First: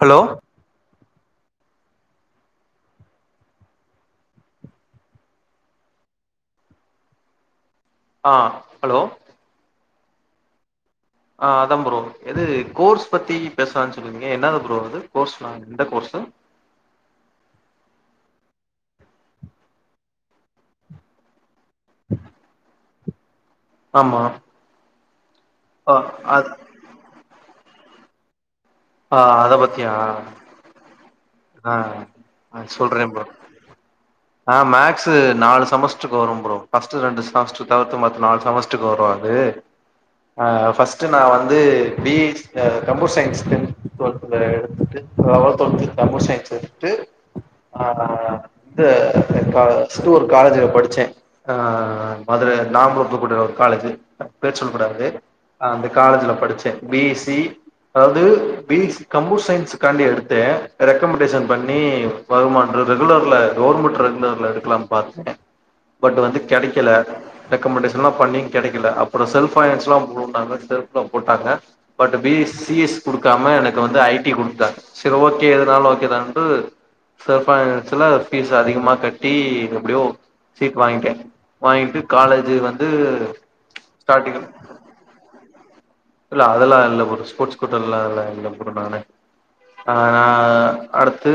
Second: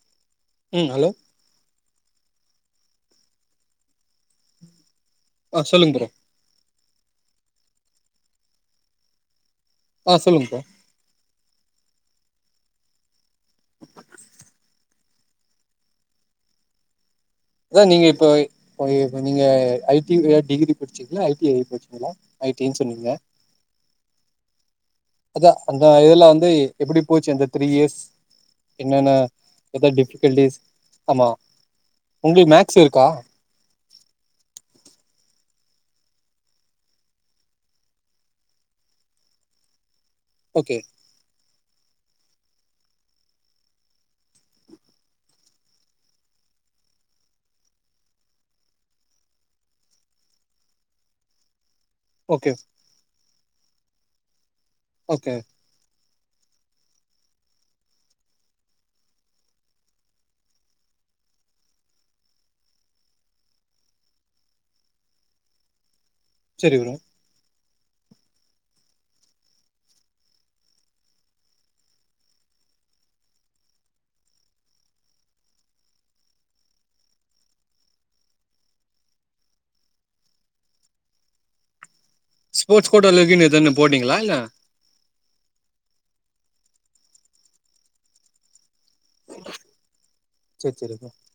Hello ம் hello ஆ சொல்லுங் ப்ரோ ஆ ஹலோ ஆ சொல்லுங் ப்ரோ ஆ அதா ப்ரோ எது கோர்ஸ் பத்தி பேசலான் சொல்லிருந்திங்க என்னது ப்ரோ அது கோர்ஸ்ல்லா எந்த கோர்ஷு அதா நீங்க இப்ப [unintelligible] இப்ப நீங்க ஐ டி ங்கற டிகிரி படிச்சிங்ளா ஐ டி ஐ படிச்சிங்களா ஐ டி ன் சொன்னிங்ல்ல ஆமா அதா அந்த ஆ இதுல அது வந்து எப்டி போச்சு அந்த த்ரீ இயர்ஸ் என்னென்ன ஆ அத எதா பத்தியா டிஃபிகல்டிஸ் ஆமா ஆ உங்களுக்கு அ மேக்ஸ் சொல்றே இருக்கா ப்ரோ ஆ மேக்ஸு நாலு செமஸ்டருக்கு வரும் ப்ரோ ஃபஸ்ட்டு ரெண்டு செமஸ்டர் தவர்த்து மத்த நாலு செமஸ்டருக்கு வரு அது [inaudible] [unintelligible] ஆ ஃபஸ்ட் ஃபஸ்டு நா வந்து பிஜ்ல கம்ப்யூட்டர் சயின்ஸ் டென்த் டுவல்த்தில எடுத்துட்டு லெவன் டுவெல்த்து கம்ப்யூட்டர் சயின்சு எடுத்துட்டு அ இந்த க பஸ்ட்டு ஒன் காலேஜ்ல படிச்சே ஆ மதுர ஓகே நாம் [unintelligible] ஒரு காலேஜு பேர் சொல் கூடாது ஓகே அந்த காலேஜ்ல படிச்சே பி எஸ் சி அதால்து பி எஸ் சி கம்ப்யூட்டர் சயின்ஸ்க்காண்டி எடுத்தே ரெக்கமெண்டேசன் பண்ணி வருமான்றது ரெகுலர்ல கவர்மெண்ட் ரெகுலர்ல எடுக்லாம் பாத்தே பட் வந்து சரி கெடைக்கல ப்ரோ ரெக்கமெண்டேஷன்ல்லா பண்ணி கெடைக்கல அப்றோ செல்ஃப் பைனான்ஸ்ல்லா போடுனாங்க செல்ஃப்ல போட்டாங்க but B S C S குடுக்காம எனக்கு வந்து ஐ டி குடுத்துட்டாங்க செரி ஓ கே எதுனாலு ஓகே தான்ட்டு செல்ஃப் பைனான்ஸ்ல ஃபீஸ் அதிகமா கட்டி எப்டியோ சீட் வாங்கிட்டே வாங்கிட்டு காலேஜு வந்து ஸ்போர்ட்ஸ் கோட்டால இருக்குன்னு எதுன்னு போட்டீங்களா இல்ல ஸ்டாடிங் இல்ல அதெல்லா இல்ல ப்ரோ ஸ்போர்ட்ஸ் கோட்டாலலா இல்ல ப்ரோ நானு ஆ சரி சரி ப்ரோ அடுத்து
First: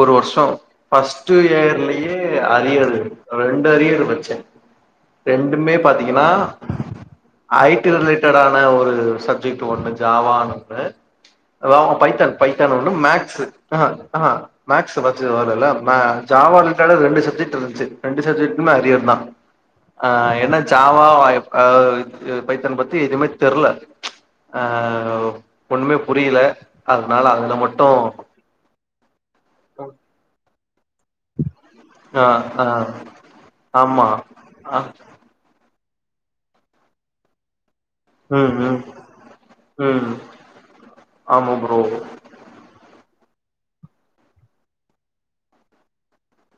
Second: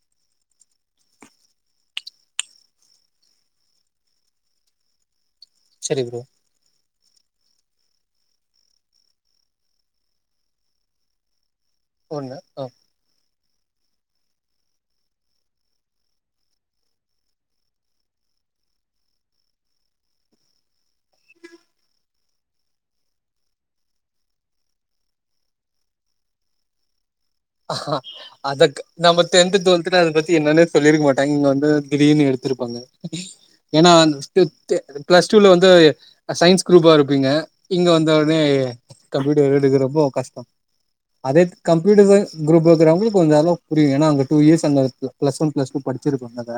ஒரு வர்ஷோ ஃபஸ்ட் இயர்லயே அரியரு ரெண்டு அரியர் வெச்சே ரெண்டுமே சரி ப்ரோ பாத்தீங்கன்னா ஐ டி ரிலேட்டடான ஒரு சப்ஜெக்ட் ஒண்ணு ஜாவானு ஒன்னு அதில்லாம பைத்தான் ஒன்னு ஆ பைத்தான் ஒன்னு மேக்ஸ் அஹ அஹ மேக்ஸ் ஃபர்ஸ்ட் வரல ஜாவா ரிலேட்டடா ரெண்டு சப்ஜெக்ட்டிருந்துச்சு ரெண்டு சப்ஜெக்டுமே அரியர் தா ஆ என்ன ஜாவா ஆ பைத்தன் பத்தி எதுமே தெரில ஆ ஒண்ணுமே புரியல அதனால அ அதக் நம்ம டென்த்து டுவெல்த்ன்னா அத பத்தி என்னன்னே சொல்லிருக்க மாட்டாங்க இங்க வந்து ஆ திடீர்னு ஆ எடுத்திருப்பாங்க ஏன்னா ஆமா ஆ பிளஸ் டூல வந்து சயின்ஸ் குரூப்பா இருப்பீங்க இங்க வந் த்தவுடனே ம் ம் கம்ப்யூட்டர் எடுக்கறப்போ ம் கஷ்டம் அதே ஆமா ப்ரோ கம்ப்யூட்டர் சய்ன்ஸ் குரூப்ல இருக்குறவங்களுக்கு கொஞ்சோ அளவு புரியு ஏன்னா அங்க டூ இயர்ஸ் அங்க ப்ளஸ்ஸ ஒன் ப்ளஸ் டூ படிச்சிருக்காங்கல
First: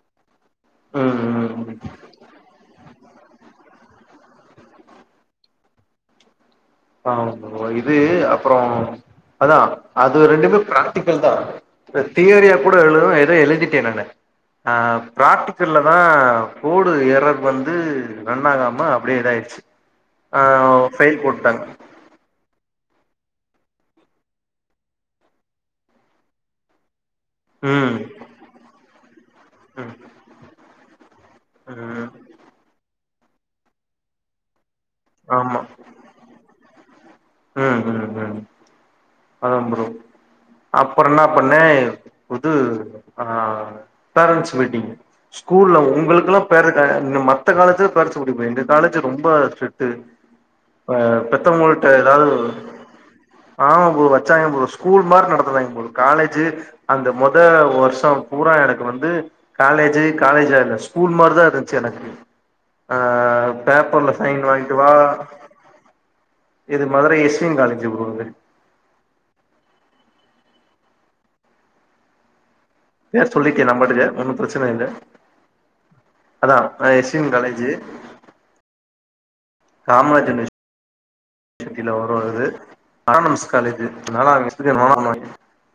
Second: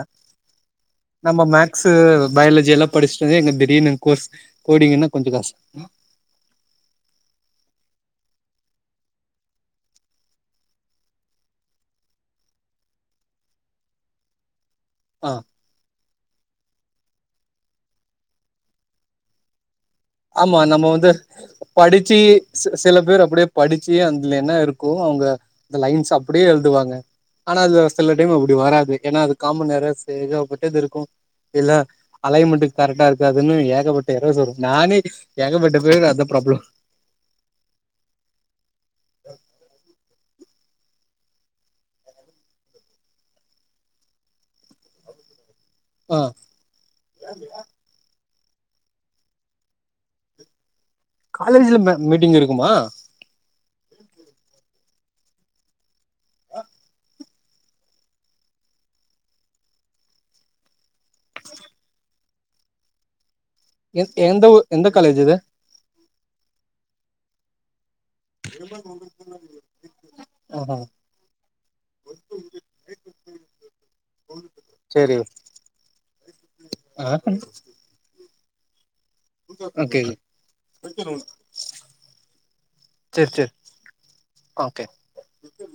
ம் நம்ம ம் ம் மேக்ஸ்ஸு பயாலஜிலா படிச்சதே இங்க திடீர்னு கோர்ஸ் கோடிங்ன்னா கொஞ்சோ காசு ஆ இது அப்புறோ அதா அது ரெண்டுமே பிராக்டிகல் தா தியரிய கூட எழுத ஏதோ எழுதிட்டே நானு ஆ ஆஹ் பிராக்டிக்கல்ல தா கோடு எறர் வந்து ரன் ஆகாம அப்டியே இதாயிடுச்சு ஆ ஆமா நம்ம வந்து ஃபெயில் போட்டாங்க படிச்சு ச சில பேர் அப்டியே படிச்சி அதுல என்ன இருக்கோ அவுங்க அந்த லைன்ஸ் அப்டியே எழுதுவாங்க ஆனா அது ம் சில டைம் அப்டி வராது ஏன்னா அது காமன் ம் எரர்ஸ் எகபட்டது இருக்கு இல்ல ம் அலைன்மெண்ட் கரெக்டா இருக் அதுன்னு ஏகப்பட்ட ஏறர்ஸ் வரும் நானே ஏகப்பட்ட பேர் அந்த ப்ராப்ளம் உம் உம் உம் அதாம் ப்ரோ அப்புறோ என்ன பண்ணே இது ஆ பேரண்ட்ஸ் மீட்டிங் ஸ்கூல்ல ஆ உங்களுக்கெல்லா பேரண்ட் அ மத்த காலேஜ்ல பேரண்ட்ஸ் கூட்டிட் போ எங்க காலேஜ் ரொம்ப ஸ்ட்ரிட்டு ஆ காலேஜ்ல பெத்தவுங்கள்ட்ட மே ஏதாவது மீட்டிங் இருக்குமா ஆமா ப்ரோ வச்சாங்க ப்ரோ ஸ்கூல் மாரி நடத்துனாங்க காலேஜ் அந்த மொத வருஷம் பூரா எனக்கு வந்து காலேஜி காலேஜா இல்ல ஸ்கூல் மாரிதா இருந்துச்சு எனக்கு ஆ எ பேப்பர்ல சைன் எந்த ஊ வாங்கிட்டு எந்த வா காலேஜ் இது இது மதுரை எஸ்விங் காலேஜ் ப்ரோ அது ஆஹா பேர் சொல்லிட்டே நா பாட்டுக்கு ஒன்னும் பிரச்சன இல்ல சேரி அதான் நா ஆ எஸ்வின் காலேஜி ஓகே காமராஜர் ம் [unintelligible] சேரி ஓகே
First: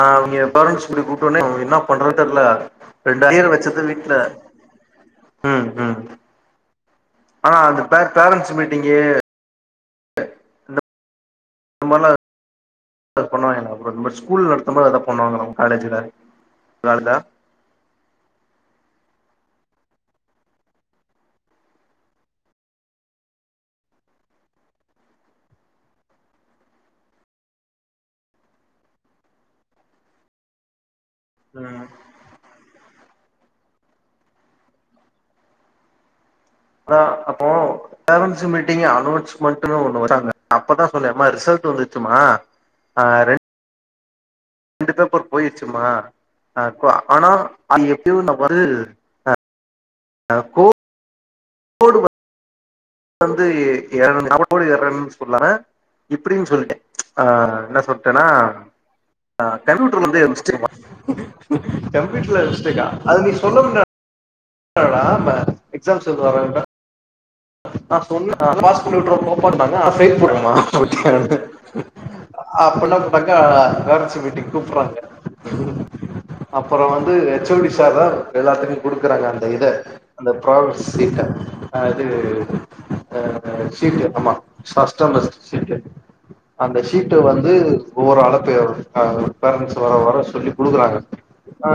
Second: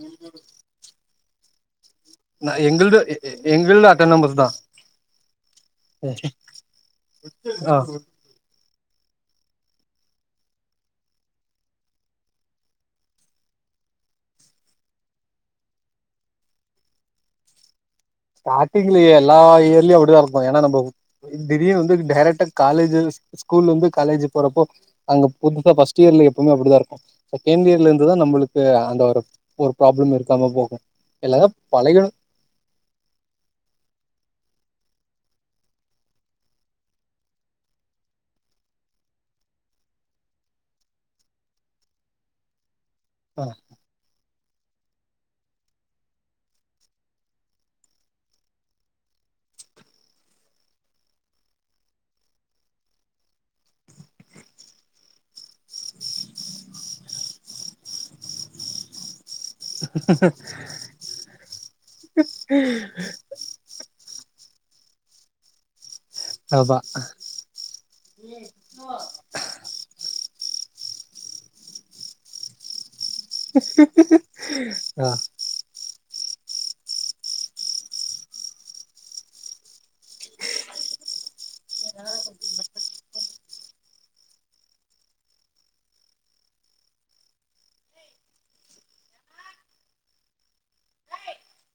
ஆ அவிங்க பேரண்ட்ஸ் கூட்டனே அவுங்க என்ன பண்றன் தெரில நா எங்கள்து எ ரெண்டு அரியர் வச்சது எங்கள்து வீட்ல அட்டானமஸ் தா உம் உம் [inaudible] அந்த பேர் பேரண்ட்ஸ் மீட்டிங்கு மல்ல பண்ணுவாங்களா அப்புறோ அ இந்த மாதிரி ஸ்கூல் நடத்தும் மாதிரது அதுதா பண்ணுவாங்க நம்ம காலேஜ்ல காஜா ஸ்டாடிங்ல எல்லா இயர்லயு அப்டிதா இருப்போ ஏனா நம்ம திடீர்னு வந்து டைரெக்ட்டா காலேஜ் ஸ்கூல் வந்து காலேஜி போறப்போ அங்க புதுசா ஃபர்ஸ்ட் இயர்ல எப்பவுமே அப்டிதா இருக்கு செகண்ட் இயர்ல இருந்து தா நம்மளுக்கு அந்த ஒரு ஒரு ப்ராப்ளம் இருக்காம போகும் எல்லாதா ம் பழகிடும் ஆனா அப்போ பேரண்ட்ஸ் மீட்டிங் அனௌன்ஸ்மெண்ட்டுனு ஒண்ணு வச்சாங்க அப்பதா சொன்ன அம்மா ரிசல்ட் வந்துச்சுமா ஆ ரெண் ஆ ரெண்டு பேப்பர் போயிருச்சுமா அப்போ ஆனா அது எப்பயோ நா வரு ஆ கோ போடுவ அதாவது [inaudible] சொல்லாம இப்புடின் சொல்லிட்டே ஆ என்ன சொல்ட்டேன்னா ஆ கம்ப்யூட்டர்ல வந்து மிஸ்டேக்கா கம்யூட்டர்ல மிஸ்டேக்கா அது நீ சொல்ல வந்த ஆமா எக்ஸாம்ஸ் எழுத வறப்ப அ நா சொன்னே அதுதா பாஸ் பண்ணி விட்ருவோ போப்பான்டாங்க ஆனா ஃபெயில் போட்டு [unintelligible] அப்பல்லா [unintelligible] பேரன்ஸ்சு மீட்டிங் கூப்புட்ராங்க ஆ அப்பறோ வந்து கெச்சோடி சார் தா எல்லாத்துக்கு குடுக்குறாங்க அந்த இத அந்த ப்ராக்ரஸ் சீட்ட அது அ சீட்டு ஆமா ஃபர்ஸ்ட் செமஸ்டர் சீட்டு அந்த சீட்ட வந்து ஒவ்வொரு ஆளா பே பேரன்ட்ஸ்சு வர வர சொல்லி குடுக்குறாங்க ஆ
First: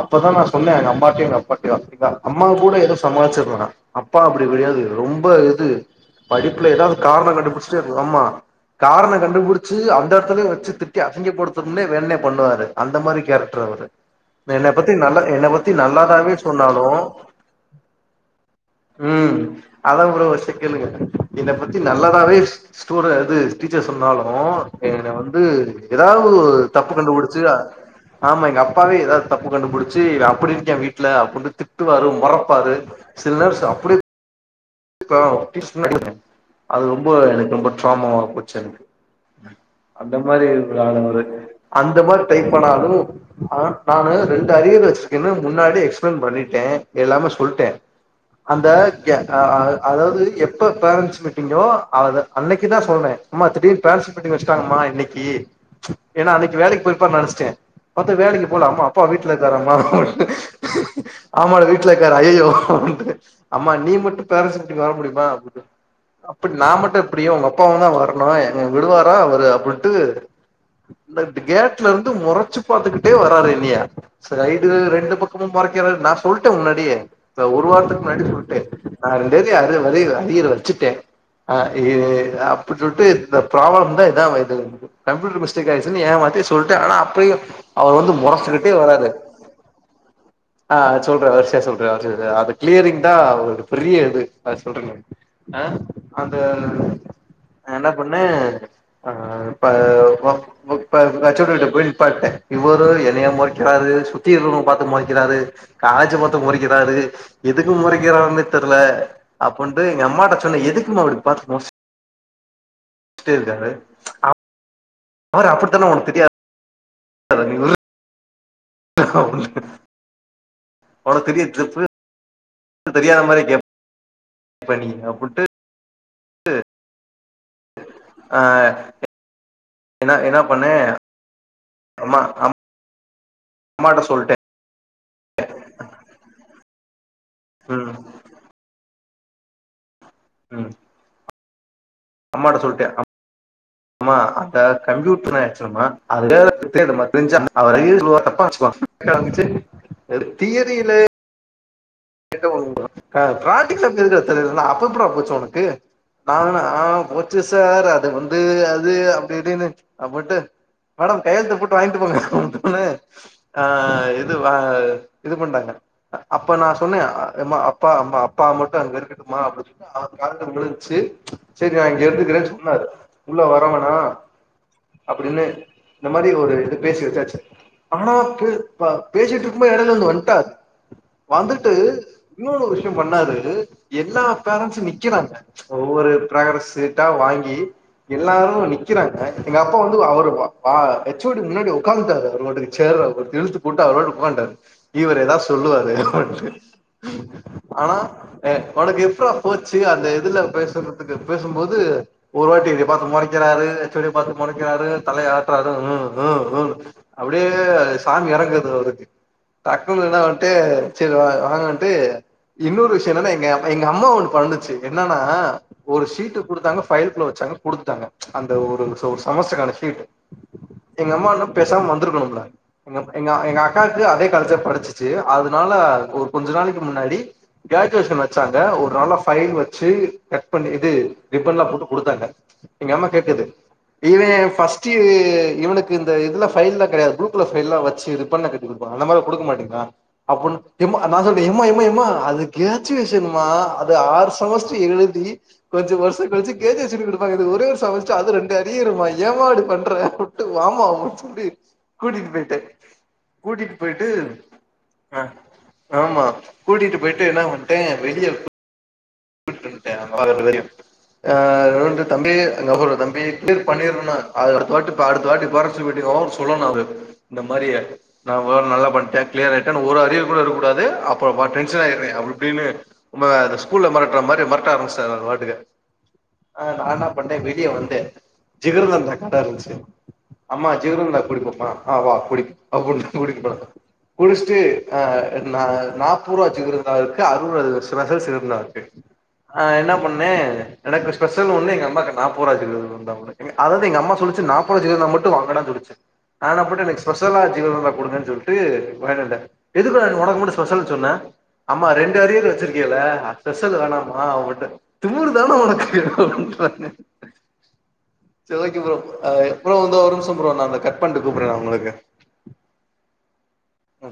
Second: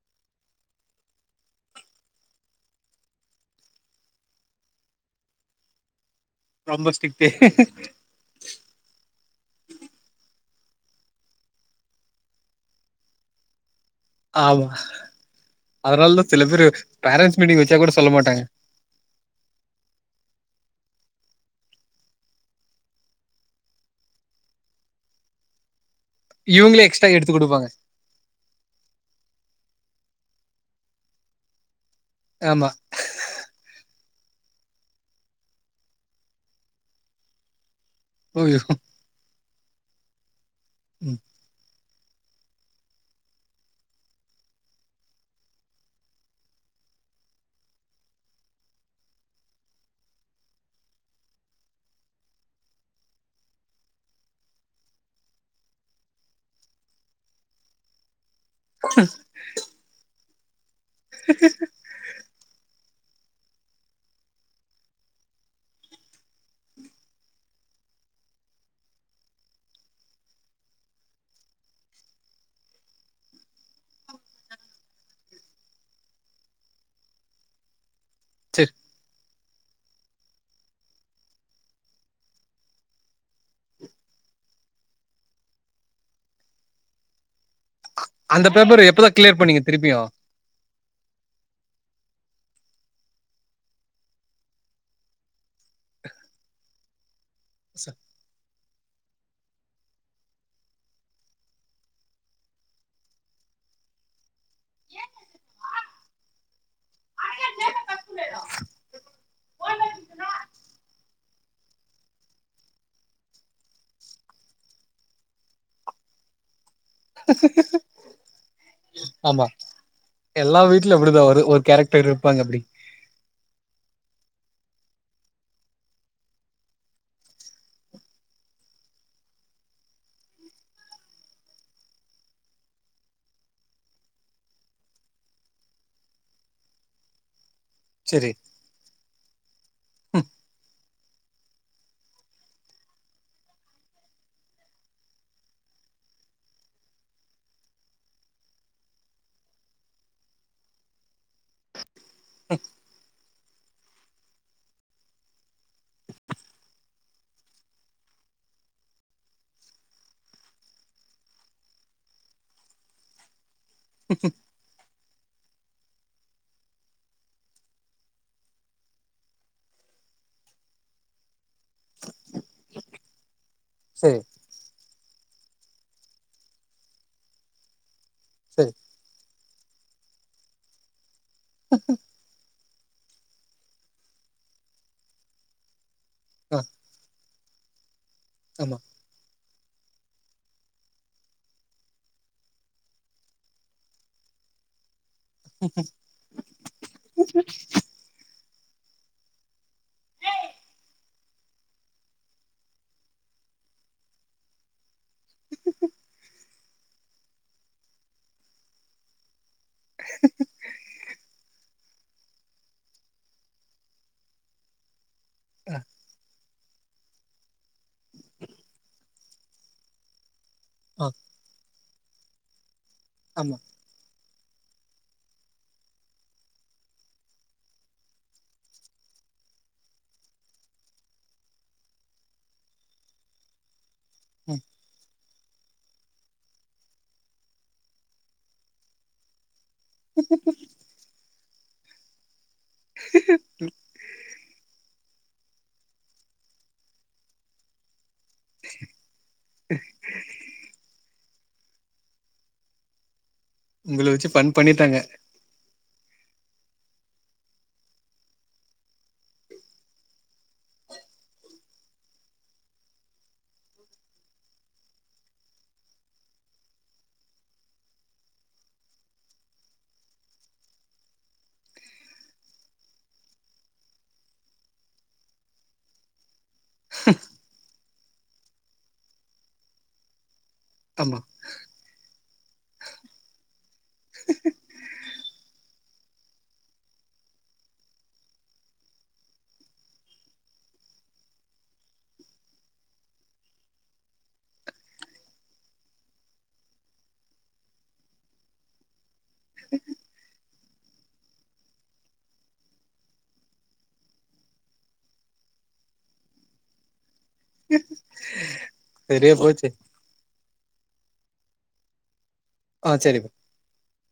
அப்பதா நா சொன்னே எங்க அம்மாடையு எங்க அப்பாடையு செரிங்ளா அம்மா கூட எதோ சமாளிச்சுருவே நா அப்பா அப்டி கெடையாது ரொம்ப இது படிப்புல ரொம்ப எதாவது ஸ்ட்ரிக்ட்டு காரணோ கண்டுபுடுச்ட்டா இப்ப ஆமா காரணோ கண்டுபிடிச்சு அந்த எடத்துல வச்சு திட்டி அசிங்க படுத்தனுனே வேன்னே பண்ணுவாரு அந்த மாரி கேரக்டர் அவர் ஆமா என்ன பத்தி நல்ல என்ன பத்தி நல்லாதாவே சொன்னாலு மீடிங் வச்சா கூட சொல்ல மாட்டாங்க அது அவ்ளோ ஒரு சிக்கலுங்க இத பத்தி நல்லதாவே இஸ் ஸ்கூல அது டீச்சர் சொன்னாலு என்ன வந்து ஏதாவுது ஒரு இவங்களே தப்பு எக்ஸ்ட்ரா எடுத்து கண்டுபுடுச்சு அ குடுப்பாங்க ஆமா எங்க அப்பாவே எதாவது தப்பு கண்டுபுடுச்சு இவே அப்புடி இருக்கா வீட்ல அப்டினு திட்டுவாரு ஆமா மொறப்பாரு சில்லர்ஸ் அப்புடி இரு ப்பா [inaudible] அது ரொம்ப எனக்கு ரொம்ப ட்ராமாவா போச்சு ஐயோ அந்த மாரி உள்ள ஆளு ம் அவரு அந்த மாரி ஒரு டைப்பானாலு ஆ நானு ரெண்டு அரியர் வச்சுருக்கேன்னு முன்னாடி எக்ஸ்பிளன் பண்ணிடே எல்லாமே சொல்டே அந்தக் கே ஆ அ அதாவது எப்ப பேரன்ட்ஸ் மீட்டிங்கோ அத அன்னைக்கு தா சொல்றேன் அம்மா திடீர்னு பேரன்ட்ஸ் மீட்டிங் வச்சுடாங்கமா இன்னைக்கி ஏன்னா அன்னைக்கி வேலைக்கி போயிருப்பான் நெனச்சுட்டே பாத்தா வேலைக்கி போல அம்மா அப்பா வீட்டுல இருக்கார அம்மா ஆமாட வீட் ட்ல இருக்காரு ஐய்யய்யோ அம்மா நீ மட்டு பேரன்ட்ஸ் மீட்டிங் வர முடியுமா அப்புட் நா மட்டு எப்புடி உங்க அப்பாவுந்தா வரணு என்னைய விடுவாரா அவரு அப்புன்ட்டு இந்த கேட்ல இருந்து மொறச்சு பாத்துக்கிட்டே வராரு என்னியா சைடு ரெண்டு பக்கமும் மொறக்கிறாரு நா சொல்ட்டே முன்னாடியே ஒரு வாரத்துக்கு முன்னாடி சொல்டே சரி நா ரெண்டே அரியர் அரியர் அரியரு வச்சுட்டே அரியர் அப்புடி சொல்ட்டு இந்த ப்ராப்ளம் தா இதா வைய்து கம்ப்யூட்டர் மிஸ்டேக் ஆயிச்சுன்னு ஏமாத்தி சொல்ட்டே ஆ ஆனா அப்பையு அவரு வந்து அந்த மொறச்சுக்கிட்டே பேப்பர் எப்பதா வராரு கிளியர் பண்ணீங்க திருப்பியு ஆ சொல்றே வருசையா சொல்றே வருசையா சொல் அந்த க்ளியரிங் தா ஒரு பெரிய இது அ சொல்றங்க ஆ அந்த நா என்ன பண் ணே ஆ இப்ப போ ப்ப இவர ஹச் ஓடிட்ட போயி நிப்பாட்டிட்டே இவரு என்னைய மொறக்கிறாரு சுத்தி இருக்குறவுங்கள பாத்து மொறக்கிறாரு. காலேஜ்ஜ பாத்து மொறக்கிறாரு எதுக்கு மொறக்கிறாருன்னே தெர்ல அப்புன்டு எங்க அம்மாட்ட சொன்னே எதுக்கும்மா இவரு இப்ப பாத்து மொறச்சுட்டே இருக்காரு அவரு அப்புடித்தான உனக்கு தெரியாது க் கு கூ ஆமா எல்லா வீட்லு அப்படிதா உனக்கு வரு தெரிய ஒரு கேரக்டர் இருப்பாங்க அப்டி தெரியாத மாரியே கேப் பணி அப்புன்ட்டு எ ஆ எனா எனா பண்னே அம்மா அம் அம்மாட்ட சொல்ட்டே ம் ச்செரி உம் அம்மாட்ட சொல்ட்டேன் அம் அம்மா அந்த கம்ப்யூட்டர் ஆச்சுல மா அத வேலத்துதே [unintelligible] தப்பா வச்சுவா இர் தியரிலே க ட்ராத்திக் சப் எதுக்குடா [unintelligible] அப்ப எப்புடா போச்சு உனக்கு நானு ஆ போச்சு சார் அது வந்து அது அப்டி இப்டின்னு அபட்டு மேடம் கையெழுத்து போட்டு வாய்ன்ட்டு போங்கு [unintelligible] ஆ இதுவா இது பண்ட்டாங்க அப்ப நாஸ் சொன்னெயா எம்மா அப்பா அம்மா அப்பா மட்டு அங்க இருக்கட்டுமா அப்டி [inaudible] கால விழுன்ச்சு சரியா இங்கிருந்து கிறேன் சொன்னாரு உள்ள வரவனா சரி அப்படின்னு இந்த மாதி ஒரு இது பேசி வெச்சாச்சு ஆனா பே சரி பா பேசிட்டு திம்ப எடைல வந்து வந்ட்டாது வந்துட் இன்னொறு விஷ்யம் பண்ணாரு எல்லா பேரண்ஸு நிக்கிறாங்க ஒவ்வொரு ஆ பிராரஸ் சீட்டா வாங்கி எல்லாரு ஆமா நிக்கிறாங்க எங்க அப்பா வந்து அவரு வா வா எச்சோடி முன்னாடி ஒக்காந்துட்டாரு அவரு பாட்டுக்கு சேர்ற அவர் இழுத்து போட்டு அவர் பாட்டுக்கு உக்காந்ட்டார் இவரு ஏதாவ் சொல்லுவாரு அப்பன்ட்டே ஆனா எ உனக்கு எப்ரா போச்சு அந்த இதுல பேசுறத்துக்கு பேசும்போது ஒருவாட்டி என்ய பாத்து மொறைக்கிறாரு ஹெச் ஒ டி பாத்து மொறைக்கிறாரு தலய ஆட்றாரு உ உ உனு அவ்டே சாமி எறங்குது அவ்ருக்கு டக்குன் என்னா வந்ட்டு சர் வா ஆ அ வந்ட்டு இன்னொரு விஷ்ய என்னன்னா எங்க அம் எங்க அம்மா ஒன்னு பண்ணுச்சு என்னானா ஆ ஒரு ஷீட்டு குடுத்தாங்க ஃபயல்க்குள்ள வச்சே குடுத்ட்டாங்க அந்த ஒரு சோ ஒர் செமஸ்டரான ஷீட்டு ஆ எங்க அம்மா எனும் பேசாம வந்துருட்டுணும்டா எங்கப் எங்கா ஆமா எங்கா அக்காக்கு அதே காலேஜ்ல படிச்சிச்சி அதுனால ஒர் கொஞ்ச நாளைக்கு முன்னாடி க்ராஜுவேஷன் வச்சாங்க ஒரு நாள ஃபைல் வச்சி கட் பண்ணி இது ரிப்பன்லா போட்டு குடுத்தாங்க எங்க அம்மா கேக்குது இவே ம் ஃபஸ்ட்யி இவ்னுக் இந்த இதுல ஃபைல்லா கெடையாத் ப்ளூ கலர் ஃபைல்லாம் வச்சி ரிப்பன்ல கட்டி குடுப்பாங்க அந்த மார் குடுக்க மாட்டிங்ளா அப்புன் அ நா சொன்னே எம்மா எம்மா எம்மா அது காஜூவேஷன்மா அத் து ஆறு சமஸ்ட்ரு எழுதி கொஞ்சு வர்ஷ கழ்ச்சி கேஜூவேஷனு எடுப்பாங்க இது ஒரே ஒரு சமஸ் ச்சு அது ரெண்டு அரியிருமா ஏமா இப்டி பண்ற வுட்டு வாமா உ ச்சுடி கூட்டிட்டு போய்ட்டே கூட்டிட்டு உங்கள போய்ட்டு வச்சு ஃபன் பண்ணிட்டாங்க அ ஆமா கூட்டிட்டு போய்ட்டு என்னா வந்ட்டே வெளியவ் விட் வந்ட்டே [inaudible] வெரி குட் அ ரண்டு தம்பி அங்க ஒரு தம்பி க்ளிர் பண்ணிருன்னா அத் அடுத்த வாட்டிப் பா அடுத்த வாட்டி பாறாஸ்டிவ் மீட்டிங் வரு சொல்லணு அவ்ரு இந்த மாரிய நா வு நல்லா படுச்சே க்ளியர் ஆய்ட்டனு ஒரு அரியர் கூட இருக் கூடாது அப்ப பார் டென்ஸன் ஆய்ருவே அப்டு இப்டின்னு ஒம்பதாதஸ் ஸ்கூல்ல மெரட்டுற மாரி மெரட்ட ஆரம்பிச்சிட்டாரு அவரு பாட்டுக்கு நா என்ன பண்ணே வெளிய வந்து ஜிகிருதான்டா கட இருந்துச்சு அம்மா ஆமா ஜிகிருதான்டா குடிப்போமா ஆ அவ அப்படி அவ குடி குடிபோ குடிச்சிட்டு ஆ நா முப்பது ரூவா ஜிகிர்தான்டா இருக்கு அறுபதுக்கு ரூபா ஸ்பெஷல் ஜிகிர்தான்டா ஆ என்ன பண்ணே எனக்கு ஸ்பெஷல் ஒண்ணு எங்க அம்மாக்கு நாப்பது ரூவா ஜிகிர்தான்டா ஒன்னு அதாது எங்க அம்மா சொல்லுச்சு நாப்பது ருவா ஜிகிர்தான்டா மட்டு வாங்குடானு சொல்லுச்சு நா என்ன பண்ட எனக்கு ஸ்பெஷலா ஜிகிர்தான்டா குடுங்கன் சொல்டு வாங்கிட்டு வண்ட எதுக்குடா உனக்கு மட்டு ஸ்பெஷல் சொன்ன அம்மா ரெண்டு அரியர் வச்சிருக்கேல ஸ்பெஷல் வேணாமா அப்டீன்ன திமிரு தான உனக்கு அப்டீன்றாங்க செரி ஓகே ப்ரோ அ சரியா போச்சு ப்ரோ வந்து ஒரு நிமிஷோ ப்ரோ நா அந்த கட் பண்ட்டு கூப்பர்ற நா உங்களுக்கு ஆ செரி ப்ரோ ம்